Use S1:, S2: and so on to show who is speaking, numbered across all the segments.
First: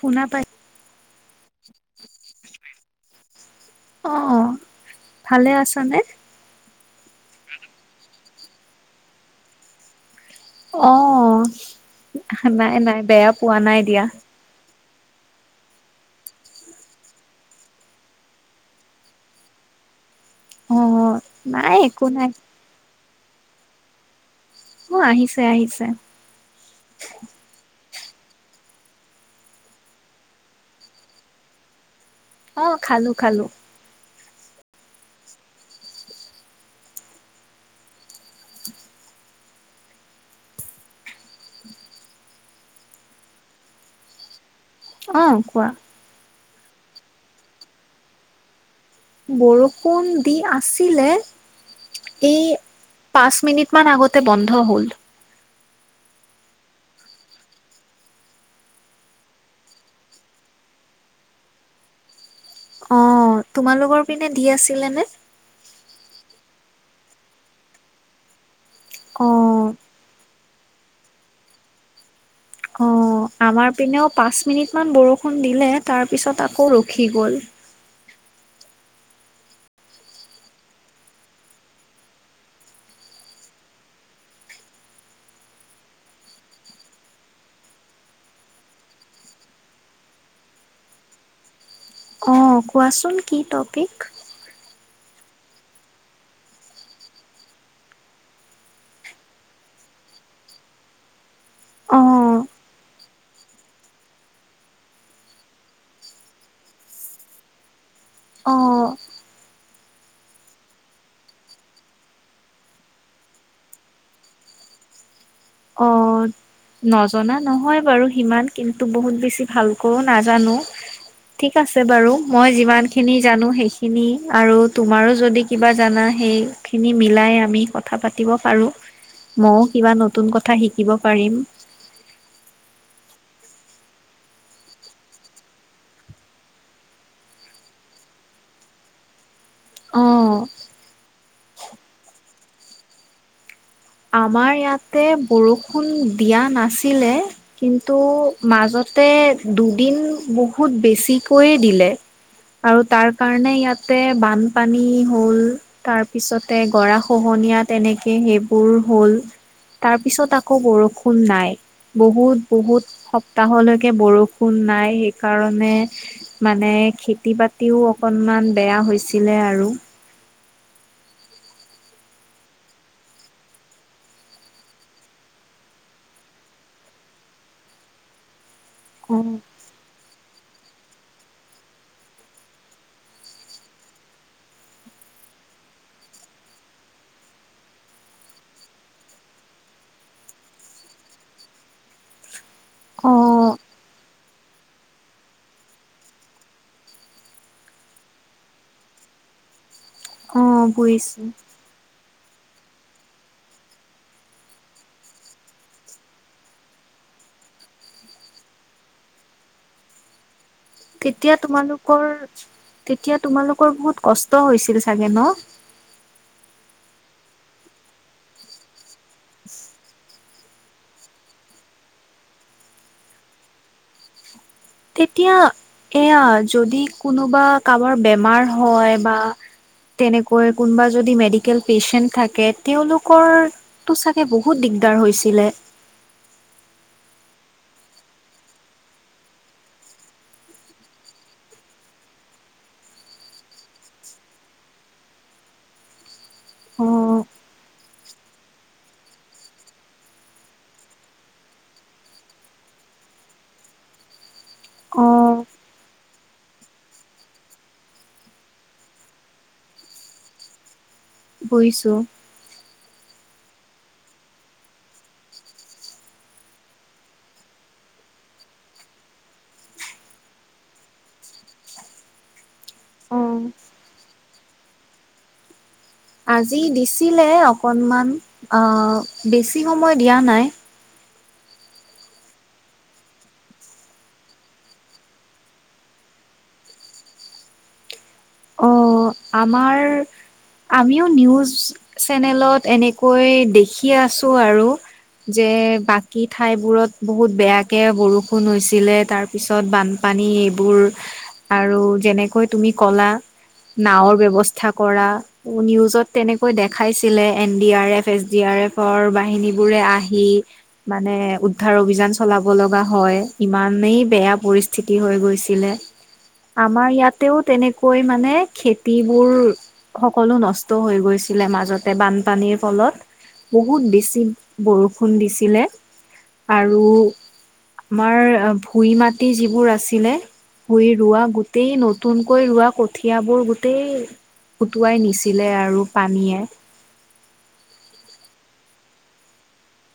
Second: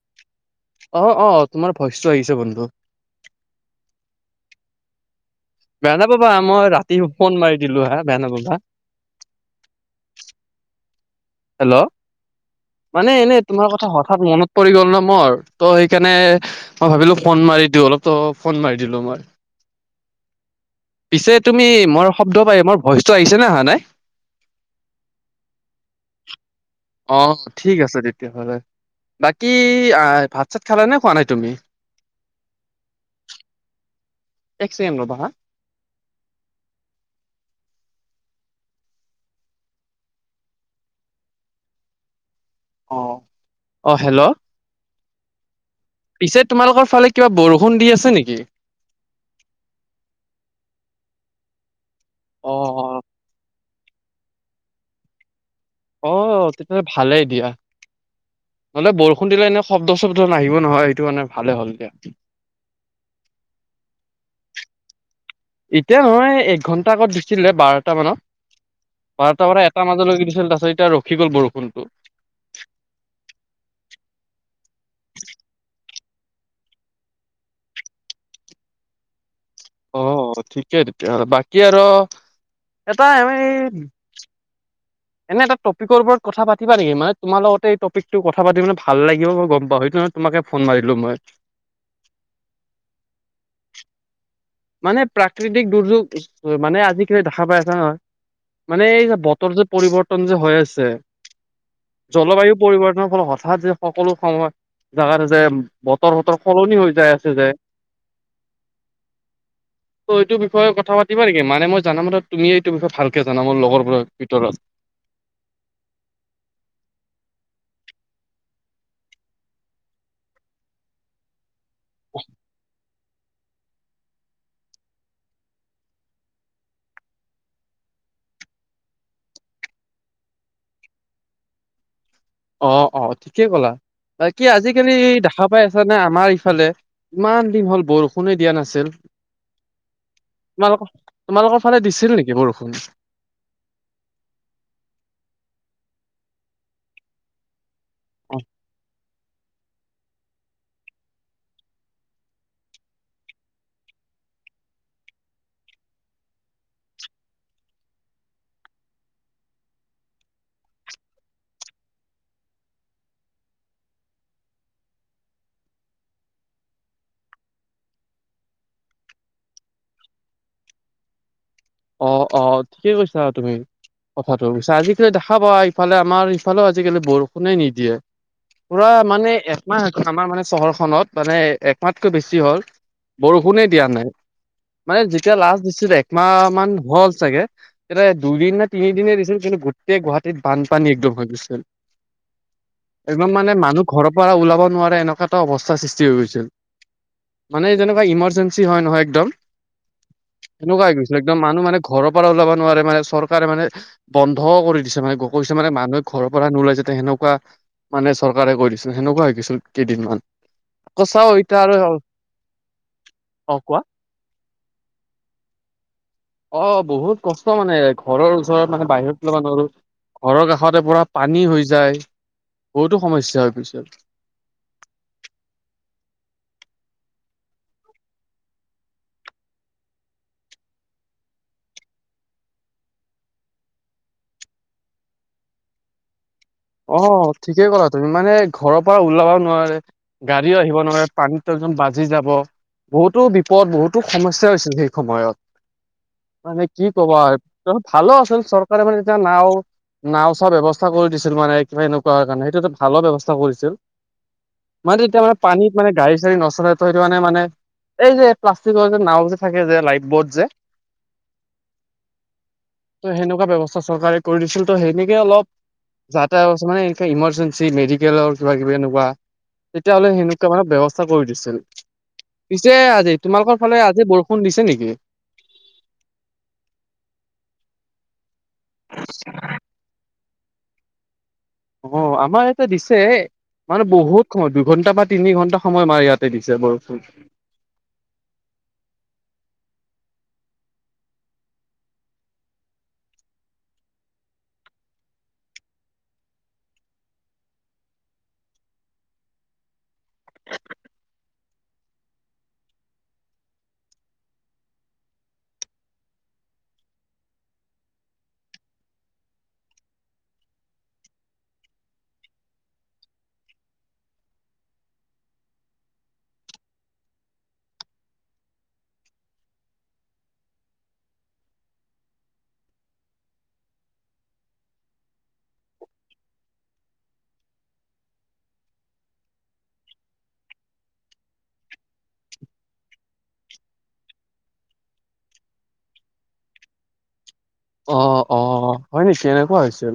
S1: শুনা পাই
S2: অহ অহ তোমাৰ ভইচটো আহিছে বন্ধু।
S1: অ' ভালে আছা
S2: বেয়া
S1: নে?
S2: নাপাবা মই ৰাতিফোন মাৰি দিলো হা বেয়া নাপাবা।
S1: অ'।
S2: হেল্ল'
S1: নাই নাই
S2: মানে
S1: বেয়া
S2: এনে
S1: পোৱা
S2: তোমাৰ
S1: নাই
S2: কথা
S1: দিয়া
S2: হঠাৎ মনত পৰি গ'ল ন ম'ৰ ত' সেইকাৰণে মই ভাবিলো ফোন মাৰি দিওঁ। অলপটো ফোন মাৰি দিলো মই।
S1: [inaudible]
S2: পিছে তুমি
S1: নাই একো
S2: ম'ৰ
S1: নাই
S2: শব্দ পাই ম'ৰ ভইচটো আহিছে নে আহা নাই?
S1: অ', আহিছে আহিছে।
S2: অ' ঠিক আছে তেতিয়াহ'লে। বাকী আহ ভাত চাত খালা নে খোৱা নাই তুমি?
S1: অ', খালোঁ খালোঁ।
S2: এক চেকেণ্ড ৰ'বা হা। অ', অ' হেল্ল'!
S1: অ' কোৱা।
S2: পিছে তোমালোকৰ ফালে কিবা বৰষুণ দি আছে নেকি?
S1: বৰষুণ দি আছিলে। এই
S2: অ', অ',
S1: পাঁচ মিনিট মান আগতে বন্ধ হ'ল।
S2: অ' তেতিয়াহ'লে ভালেই দিয়া। নহ'লে বৰষুণ দিলে এনে শব্দ চব্দ নাহিব নহয়। এইটো কাৰনে ভালে হ'ল দিয়া।
S1: অ' তোমালোকৰ পিনে দি আছিলেনে?
S2: এতিয়া নহয় এক ঘণ্টা আগত দিছিলে বাৰটা মানত।
S1: অ
S2: বাৰটা পৰা এটা মাজলৈকে দিছিল তাৰছত এতিয়া ৰখি গ'ল বৰষুণটো।
S1: অ' আমাৰ পিনেও পাঁচ মিনিট মান বৰষুণ দিলে। তাৰ পিছত আকৌ ৰখি গ'ল।
S2: অ' ঠিকে তেতিয়া হ'লে। বাকী আৰু এটা এনেই এনে এটা টপিকৰ ওপৰত কথা পাতিবা নেকি? মানে তোমাৰ লগতে এই টপিকটো কথা পাতি মানে ভাল লাগিব মই গম পাওঁ। এইটো তোমাকে ফোন মাৰিলো মই।
S1: অ', কোৱাচোন কি টপিক?
S2: মানে প্ৰাকৃতিক দুৰ্যোগ মানে আজি কালি দেখা পাই আছা নহয় মানে এই যে বতৰ যে পৰিৱৰ্তন যে হৈ আছে।
S1: অ
S2: জলবায়ু পৰিৱৰ্তনৰ ফলত হঠাৎ যে সকলো সময় জাগা এটা যে বতৰ - সতৰ সলনি হৈ যাই আছে যে -
S1: অ'।
S2: তো এইটো বিষয়ে কথা পাতিবা নেকি? মানে মই জানামতে তুমি এইটো বিষয়ে ভালকে জানা মোৰ লগৰবোৰৰ ভিতৰত।
S1: অ'। নজনা নহয় বাৰু সিমান। কিন্তু বহুত বেছি ভালকৈও নাজানো। ঠিক আছে বাৰু মই যিমান - খিনি জানো সেইখিনি আৰু তোমাৰো যদি কিবা জানা সেইখিনি মিলাই আমি [unintelligible] কথা পাতিব পাৰো, মই কিবা নতুন কথা শিকিব পাৰিম।
S2: অ', অ', ঠিকেই ক'লা। বাকী আজিকালি দেখা পাই আছানে আমাৰ ইফালে - ইমান দিন হ'ল বৰষুণে দিয়া নাছিল।
S1: অ',
S2: তোমালোক তোমালোকৰ ফালে দিছিল নেকি বৰষুণ?
S1: আমাৰ ইয়াতে বৰষুণ দিয়া নাছিলে - কিন্তু মাজতে দুদিন বহুত বেছিকৈয়ে দিলে। আৰু তাৰ কাৰণে ইয়াতে বানপানী হ'ল - তাৰ পিছতে গৰাখহনীয়া তেনেকে সেইবোৰ হ'ল। তাৰ পিছত আকৌ বৰষুণ নাই। বহুত বহুত সপ্তাহলৈকে বৰষুণ নাই। হেই কাৰণে মানে খেতি বাতিও অকণমান বেয়া হৈছিলে আৰু -
S2: অ অ ঠিকে কৈছা তুমি - কথাটো আজিকালি দেখা পা ইফালে আমাৰ ইফালেও আজিকালি বৰষুণে নিদিয়ে। পুৰা মানে এক আমাৰ আমাৰ মানে চহৰখনত মানে একমাতকৈ বেছি হ'ল বৰষুণে দিয়া নাই। মানে যেতিয়া লাষ্ট দিছিলে একমাহ মান হ'ল চাগে। এয়াতে দুইদিন নে তিনিদিনে দিছিল কিন্তু গোটেই গুৱাহাটীত বানপানী একদম হৈ গৈছিল।
S1: অ
S2: একদম মানে মানুহ ঘৰৰ পৰা ওলাব নোৱাৰে এনেকুৱা এটা অৱস্থাৰ সৃষ্টি হৈ গৈছিল। মানে যেনেকুৱা ইমাৰজেঞ্চি হয় নহয় একদম
S1: অ
S2: তেনেকুৱাই গৈছে
S1: বুজিছো
S2: মানুহ মানে ঘৰৰ পৰা ওলাব নোৱাৰে মানে চৰকাৰে মানে - বন্ধ কৰি দিছে মানে গ কৈছে মানে ঘৰৰ পৰা নোলাই যাতে সেনেকুৱা - মানে চৰকাৰে কৈ দিছিল সেনকুৱা হৈ গিছিল কেইদিনমান। আকৌ চাও
S1: তেতিয়া
S2: এতিয়া আৰু
S1: তোমালোকৰ তেতিয়া
S2: অ
S1: তোমালোকৰ
S2: কোৱা
S1: বহুত কষ্ট হৈছিল চাগে ন'?
S2: অ' বহুত কষ্ট মানে ঘৰৰ ওচৰত মানে বাহিৰত উলাবা নোৱাৰো। ঘৰৰ কাষতে পোৰা পানী হৈ যায় বহুতো সমস্যা হৈ পৰিছে
S1: তেতিয়া এয়া যদি কোনোবা কাবাৰ বেমাৰ হয় বা তেনেকৈ কোনোবা যদি মেডিকেল পেচেন্ট থাকে তেলোকৰ টো চাকে বহুত দিগদাৰ হৈছিলে।
S2: অঁ ঠিকে ক'লা তুমি মানে ঘৰৰ পৰা ওলাবা নোৱাৰে। গাড়ীও আহিব নোৱাৰে পানীত [unintelligible] বাজি যাব। বহুতো বিপদ বহুতো সমস্যা হৈছিল সেই সময়ত। মানে কি ক'বা
S1: অ',
S2: ভালো আছিল চৰকাৰে মানে তেতিয়া নাওঁ নাওঁ চাওঁ ব্যৱস্থা কৰি দিছিল মানে কিবা এনেকুৱা কাৰণে, সেইটো এটা ভালো ব্যৱস্থা কৰিছিল। মানে এতিয়া মানে
S1: অ',
S2: পানীত মানে গাড়ী চাড়ী নচলে ত' সেইটো কাৰণে মানে এই যে প্লাষ্টিকৰ যে নাওঁ যে থাকে যে লাইফ বৰ্ড যে
S1: বুইছোঁ।
S2: ত' সেনেকুৱা ব্যৱস্থা চৰকাৰে কৰি দিছিল ত' সেনেকে অলপ যাতেও মানে এনেকুৱা ইমাৰ্জেঞ্চি মেডিকেলৰ কিবা কিবি এনেকুৱা তেতিয়া হ'লে সেনেকুৱা মানে ব্যৱস্থা কৰি দিছিল। পিছে আজি
S1: অ',
S2: তোমালোকৰ ফালে আজি বৰষুণ দিছে নেকি?
S1: আজি দিছিলে অকনমান অঁ বেছি সময় দিয়া নাই।
S2: অঁ আমাৰ ইয়াতে দিছে মানে বহুত সময়, দুঘণ্টা বা তিনি ঘণ্টা সময় মান ইয়াতে দিছে বৰষুণ।
S1: অ', আমাৰ আমিও নিউজ চেনেলত এনেকৈ দেখি আছো আৰু যে বাকী ঠাইবোৰত বহুত বেয়াকে বৰষুণ হৈছিলে তাৰ পিছত বানপানী এইবোৰ আৰু যেনেকৈ তুমি ক'লা নাওঁৰ ব্যৱস্থা কৰা নিউজত তেনেকৈ দেখাইছিলে N D R F, S D R এফৰ বাহিনী বোৰে আহি মানে উদ্ধাৰ অভিযান চলাব লগা হয় ইমানেই বেয়া পৰিস স্থিতি হৈ গৈছিলে আমাৰ ইয়াতেও তেনেকৈ মানে খেতিবোৰ সকলো নষ্ট হৈ গৈছিলে মাজতে বানপানীৰ ফলত। বহুত বেছি বৰষুণ দিছিলে আৰু আমাৰ ভুই মাটি যিবোৰ আছিলে ভূই ৰোৱা, গোটেই নতুন কৈ ৰোৱা কঠীয়া বোৰ গোটেই উুটুৱাই নিছিলে আৰু পানীয়ে।
S2: অ অ হয় নেকি এনেকুৱা হৈছিল।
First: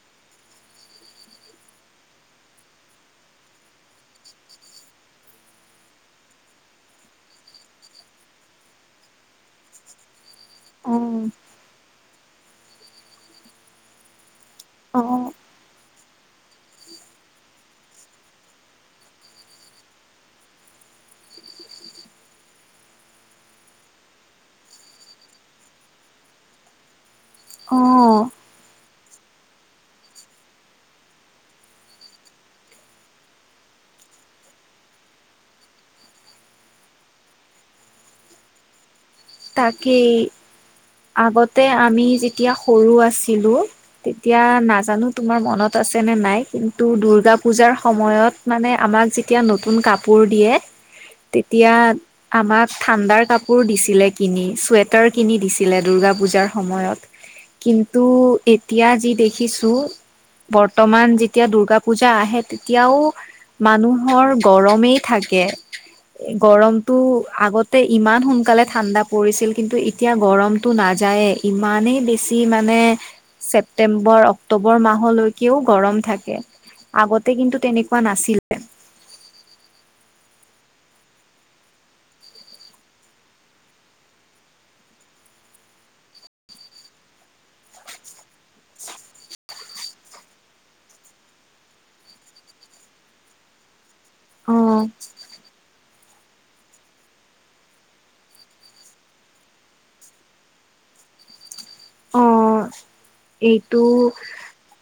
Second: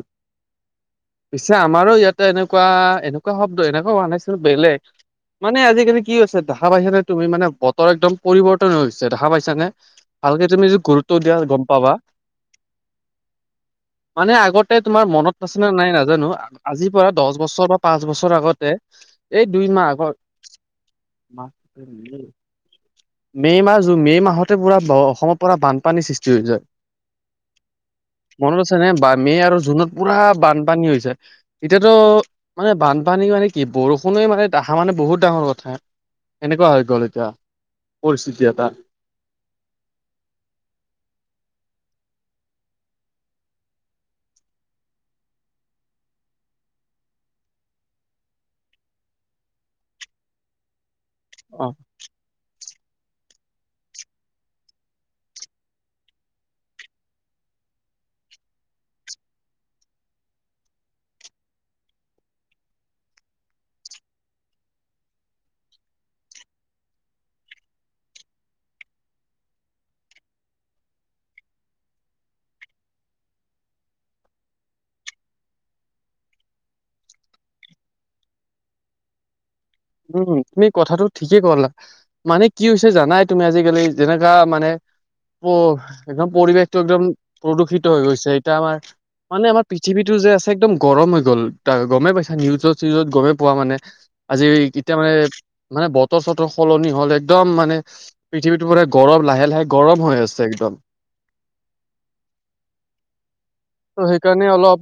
S2: পিছে আমাৰো ইয়াতে এনেকুৱা এনেকুৱা শব্দ এনেকুৱা হোৱা নাছিলে বেলেগ মানে আজিকালি কি হৈছে দেখা পাইচানে তুমি মানে বতৰ একদম পৰিৱৰ্তন হৈ গৈছে দেখা পাইছানে? ভালকে তুমি যদি গুৰুত্ব দিয়া গম পাবা মানে আগতে তোমাৰ মনত আছে নে নাই নাজানো, আজিৰ পৰা দহ বছৰ বা পাঁচ বছৰ আগতে এই দুই মাহ আগত মে মাহ মে মাহতে পুৰা অসমৰ পৰা বানপানীৰ সৃষ্টি হৈ যায়।
S1: অ।
S2: মনত আছে নে বা মে' আৰু জুনত পুৰা বানপানী হৈছে। এতিয়াতো মানে বানপানী মানে কি বৰষুণে মানে আহা মানে বহুত ডাঙৰ কথা। এনেকুৱা হৈ গ'ল এতিয়া পৰিস্থিতি এটা।
S1: তাকেই আগতে আমি যেতিয়া সৰু আছিলো তেতিয়া নাজানো তোমাৰ মনত আছে নে নাই কিন্তু দূৰ্গা পূজাৰ সময়ত মানে আমাক যেতিয়া নতুন কাপোৰ দিয়ে
S2: অ
S1: তেতিয়া আমাক ঠাণ্ডাৰ কাপোৰ দিছিলে। কিনি, চুৱেটাৰ কিনি দিছিলে দূৰ্গা পূজাৰ সময়ত। কিন্তু এতিয়া যি দেখিছো বৰ্তমান যেতিয়া দূৰ্গা পূজা আহে তেতিয়াও মানুহৰ গৰমেই থাকে। গৰমটো আগতে ইমান সোনকালে ঠাণ্ডা পৰিছিল কিন্তু এতিয়া গৰমতটো নাযায়েই, ইমানেই বেছি মানে ছেপ্তেম্বৰ অক্টোবৰ মাহলৈকেও গৰম থাকে। আগতে কিন্তু তেনেকুৱা নাছিলে।
S2: উম, তুমি কথাটো ঠিকেই ক'লা। মানে কি হৈছে জানাই তুমি আজিকালি, যেনেকা মানে প একদম পৰিৱেশটো একদম প্ৰদূষিত হৈ গৈছে, এতিয়া আমাৰ মানে আমাৰ পৃথিৱীটো যে আছে একদম গৰম হৈ গ'ল, ত' গমেই পাইছা নিউজত-চিউজত গমেই পোৱা মানে। আজি
S1: অ
S2: কেতিয়া মানে, মানে বতৰ-চতৰ সলনি হ'ল, একদম মানে পৃথিৱীটো গৰম, লাহে লাহে গৰম হৈ আছে একদম।
S1: অ এইটো
S2: মানে অলপ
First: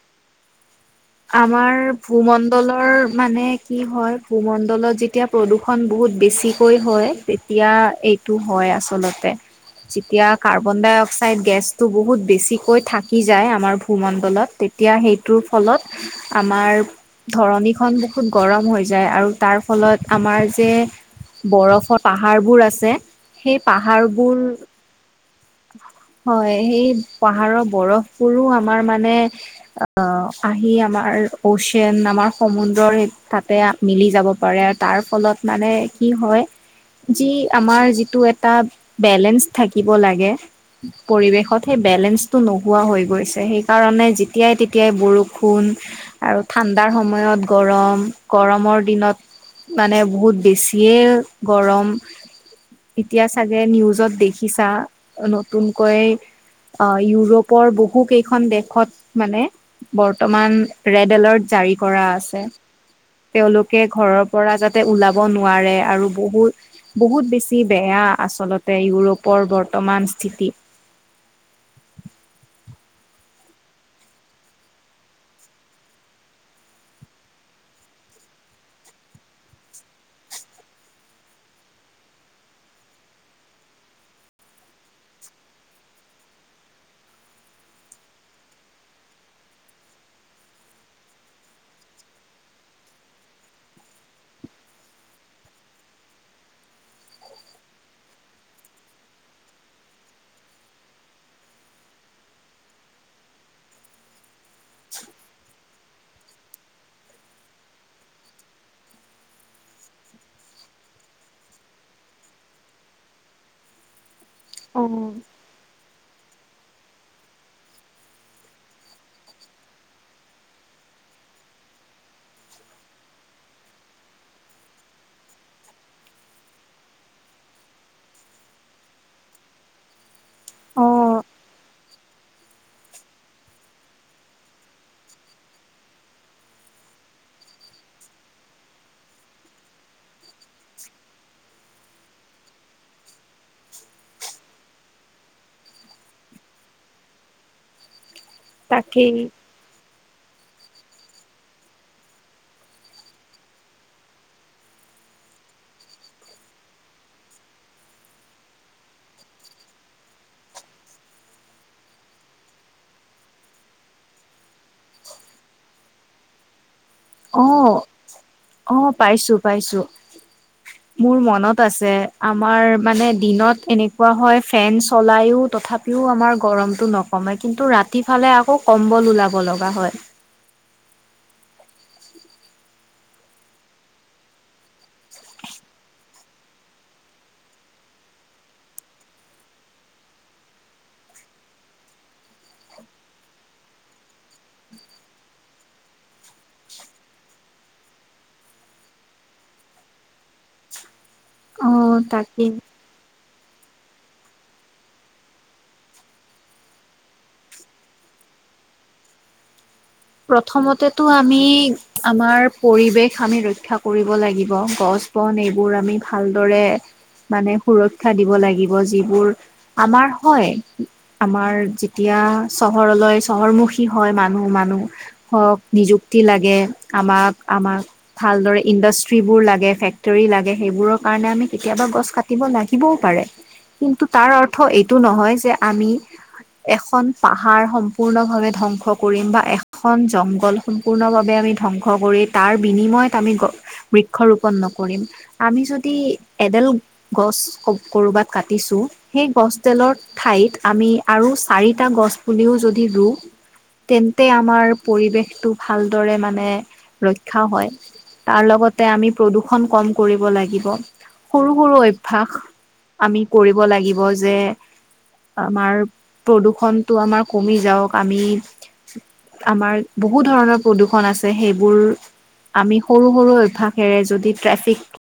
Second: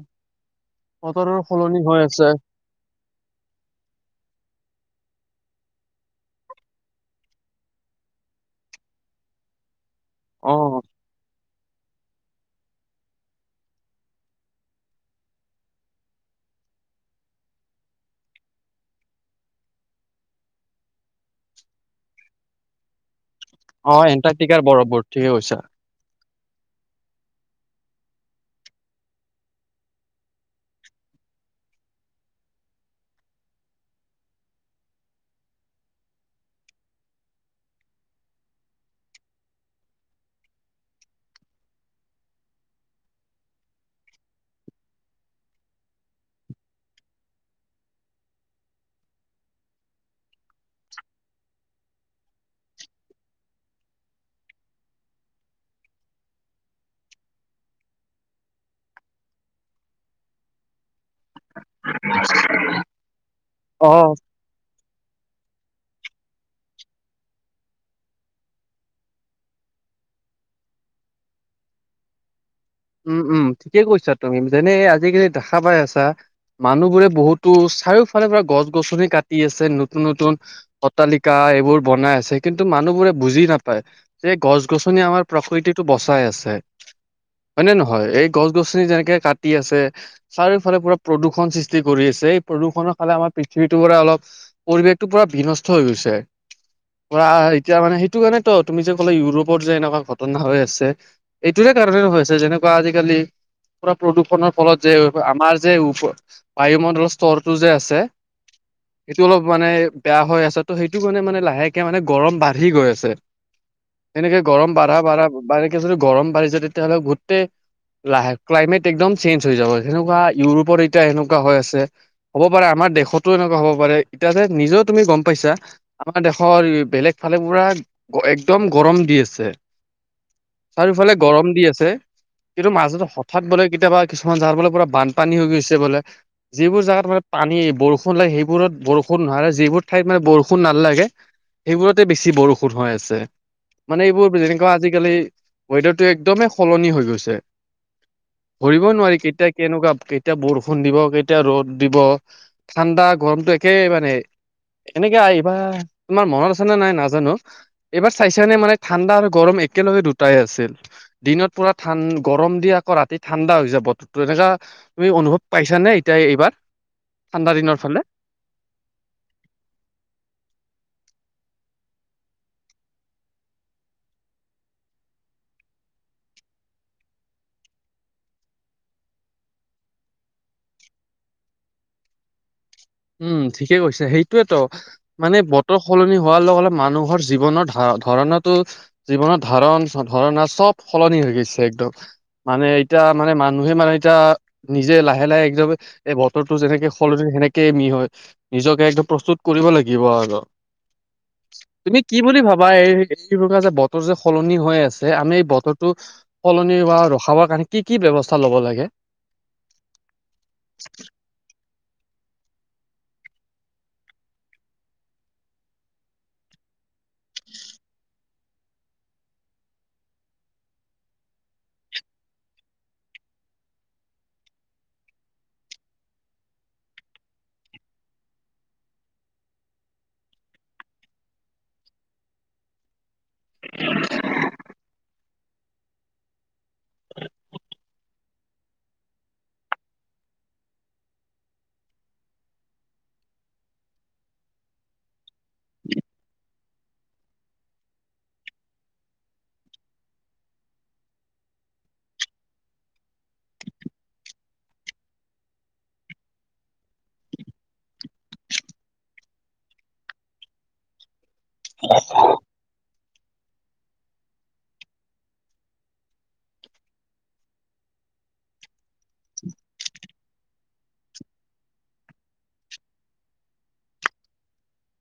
S2: বতৰৰ
S1: আমাৰ
S2: সলনি হৈ আছে
S1: ভূমন ণ্ডলৰ মানে কি হয়, ভূমণ্ডলত যেতিয়া প্ৰদূষণ বহুত বেছিকৈ হয় তেতিয়া এইটো হয় আচলতে, যেতিয়া
S2: অ
S1: কাৰ্বন ডাই অক্সাইড গেছ টো বহুত বেছিকৈ থাকি যায় আমাৰ, ভূমণ্ডলত তেতিয়া সেইটোৰ ফলত আমাৰ ধৰণিখন বহুত গৰম হৈ যায় আৰু তাৰ ফলত আমাৰ যে বৰফৰ পাহাৰবোৰ আছে সেই
S2: অ
S1: পাহাৰবোৰ
S2: এণ্টাৰ্টিকাৰ বৰফবোৰ, ঠিকে কৈছা।
S1: হয় সেই পাহাৰৰ বৰফবোৰো আমাৰ মানে অ আহি আমাৰ অচিয়ান আমাৰ সমুদ্ৰৰ তাতে মিলি যাব পাৰে। তাৰ ফলত মানে কি হয় যি আমাৰ যিটো এটা বেলেন্স থাকিব লাগে পৰিৱেশত সেই বেলেঞ্চটো নোহোৱা হৈ গৈছে, সেইকাৰণে যেতিয়াই তেতিয়াই বৰষুণ আৰু ঠাণ্ডাৰ সময়ত গৰম, গৰমৰ দিনত মানে বহুত বেছিয়ে গৰম এতিয়া চাগে নিউজত দেখিছা, নতুনকৈ অ', ইউৰোপৰ বহু কেইখন দেশত মানে বৰ্তমান, ৰেড এলাৰ্ট জাৰি কৰা আছে, তেওঁলোকে
S2: অ
S1: ঘৰৰ পৰা যাতে ওলাব নোৱাৰে আৰু বহুত বহুত বেছি বেয়া আচলতে, ইউৰোপৰ বৰ্তমান স্থিতি।
S2: উম উম থিকেই কৈছা তুমি যেনে আজিকালি দেখা পাই আছা মানুহবোৰে বহুতো, চাৰিওফালৰ পৰা গছ গছনি কাটি আছে নতুন নতুন অট্টালিকা এইবোৰ বনাই আছে, কিন্তু মানুহ বোৰে বুজি নাপায়। যে গছ-গছনিয়ে আমাৰ প্ৰকৃতিটো বচাই আছে। হয়নে নহয়, এই গছ-গছনি যেনেকে কাটি আছে চাৰিওফালে পুৰা প্ৰদূষণ সৃষ্টি কৰি আছে, এই প্ৰদূষণৰ ফালত আমাৰ পৃথিৱীটোৰ পৰা অলপ পৰিৱেশটো পুৰা বিনষ্ট হৈ গৈছে। অ' আ এতিয়া মানে সেইটো কাৰণেতো, তুমি যে ক'লা ইউৰোপত যে এনেকুৱা ঘটনা হৈ আছে। এইটোৰে কাৰণে হৈছে, যেনেকুৱা আজিকালি পুৰা প্ৰদূষণৰ ফলত যে আমাৰ যে বায়ুমণ্ডলৰ স্তৰটো যে আছে সেইটো অলপ মানে, বেয়া হৈ আছে ত' সেইটো কাৰণে মানে লাহেকে মানে গৰম বাঢ়ি গৈ আছে।
S1: [inaudible]
S2: তেনেকে গৰম বাঢ়া, বাঢ়া বা এনেকে যদি, গৰম বাঢ়িছে, তেতিয়াহ'লে গোট কেই লাহে ক্লাইমেট একদম চেঞ্জ হৈ যাব, যেনেকুৱা ইউৰোপত এতিয়া এনেকুৱা হৈ আছে। হ'ব পাৰে, আমাৰ দেশতো এনেকুৱা হ'ব পাৰে, এতিয়া যে নিজেও তুমি গম পাইছা। আমাৰ দেশৰ বেলেগ ফালৰ পৰা একদম গৰম দি আছে। চাৰিওফালে
S1: অ'
S2: গৰম দি আছে কিন্তু মাজত হঠাৎ বোলে কেতিয়াবা কিছুমান যাৰ, বোলে পুৰা বানপানী হৈ গৈছে বোলে যিবোৰ জাগাত মানে পানী বৰষুণ লাগে, সেইবোৰত বৰষুণ নহয়, যিবোৰ ঠাইত মানে বৰষুণ নালাগে সেইবোৰতে বেছি বৰষুণ হৈ আছে। মানে এইবোৰ যেনেকুৱা আজিকালি ৱেডাৰটো একদমেই সলনি হৈ গৈছে ধৰিব
S1: তাকেই।
S2: নোৱাৰি কেতিয়া কেনেকুৱা কেতিয়া বৰষুণ দিব কেতিয়া ৰ'দ দিব। ঠাণ্ডা গৰমতটো একে মানে। এনেকে আহিবা তোমাৰ মনত আছে নে নাই নাজানো। এইবাৰ চাইছা নে মানে ঠাণ্ডা আৰু গৰম একেলগে দুটাই আছিল দিনত পুৰা ঠাণ গৰম দি আকৌ ৰাতি ঠাণ্ডা হৈ যায় বতৰটো এনেকুৱা তুমি অনুভৱ পাইছা নে এতিয়া এইবাৰ। ঠাণ্ডা দিনৰ
S1: অ'
S2: ফালে?
S1: অ' পাইছোঁ পাইছোঁ। মোৰ মনত আছে আমাৰ মানে দিনত এনেকুৱা হয় ফেন চলাইয়ো তথাপি উম আমাৰ গৰমটো নকমে কিন্তু ৰাতি ফালে আকৌ কম্বল ওলাব লগা হয়
S2: উম ঠিকে কৈছে সেইটোৱেতো। মানে বতৰ সলনি হোৱাৰ লগ লগে মানুহৰ জীৱনৰ ধ ধাৰণাটো জীৱনৰ‌ ধাৰণ ধাৰণা চব সলনি হৈ গৈছে একদম। মানে এতিয়া মানে মানুহে মানে এতিয়া নিজে লাহে লাহে একদম এই বতৰটো যেনেকে সলনি হয় সেনেক কে হয় নিজকে একদম প্ৰস্তুত কৰিব লাগিব আৰু। তুমি
S1: অ'
S2: কি বুলি
S1: তাকেই।
S2: ভাবা এই কি বুলি কয় বতৰ যে সলনি হৈ আছে আমি এই বতৰটো সলনি বা ৰখাবৰ কাৰণে কি কি ব্যৱস্থা ল'ব লাগে।
S1: প্ৰথমতেতো আমি আমি আমাৰ পৰিৱেশ আমি ৰক্ষা কৰিব লাগিব গছ-বন এইবোৰ আমি ভালদৰে মানে সুৰক্ষা দিব লাগিব যিবোৰ আমাৰ হয়। আমাৰ যেতিয়া চহৰলৈ চহৰমুখী হয় মানুহ মানুহ ধৰক নিযুক্তি লাগে আমাক আমাক ভালদৰে ইণ্ডাষ্ট্ৰিবোৰ লাগে, ফেক্টৰী লাগে সেইবোৰৰ কাৰণে আমি কেতিয়াবা গছ কাটিব লাগিবও পাৰে। কিন্তু তাৰ অৰ্থ এইটো নহয় যে আমি এখন পাহাৰ সম্পূৰ্ণভাবে ধ্বংস কৰিম বা এ এখন জংগল সম্পূৰ্ণভাৱে আমি ধ্বংস কৰি তাৰ বিনিময়ত আমি বৃক্ষ ৰোপন নকৰিম আমি যদি এডাল গছ কৰবাত কাটিছো সেই গছ ডালৰ ঠাইত আমি আৰু চাৰিটা গছ পুলিও যদি ৰুওঁ তেন্তে আমাৰ পৰিৱেশটো ভালদৰে মানে ৰক্ষা হয়। তাৰ লগতে আমি প্ৰদূষণ কম কৰিব লাগিব। সৰু সৰু অভ্যাস আমি কৰিব লাগিব যে আমাৰ প্ৰদূষণতটো আমাৰ কমি যাওক আমি আমাৰ বহু ধৰণৰ প্ৰদূষণ আছে সেইবোৰ আমি সৰু সৰু অভ্যাসেৰে যদি ট্ৰেফিক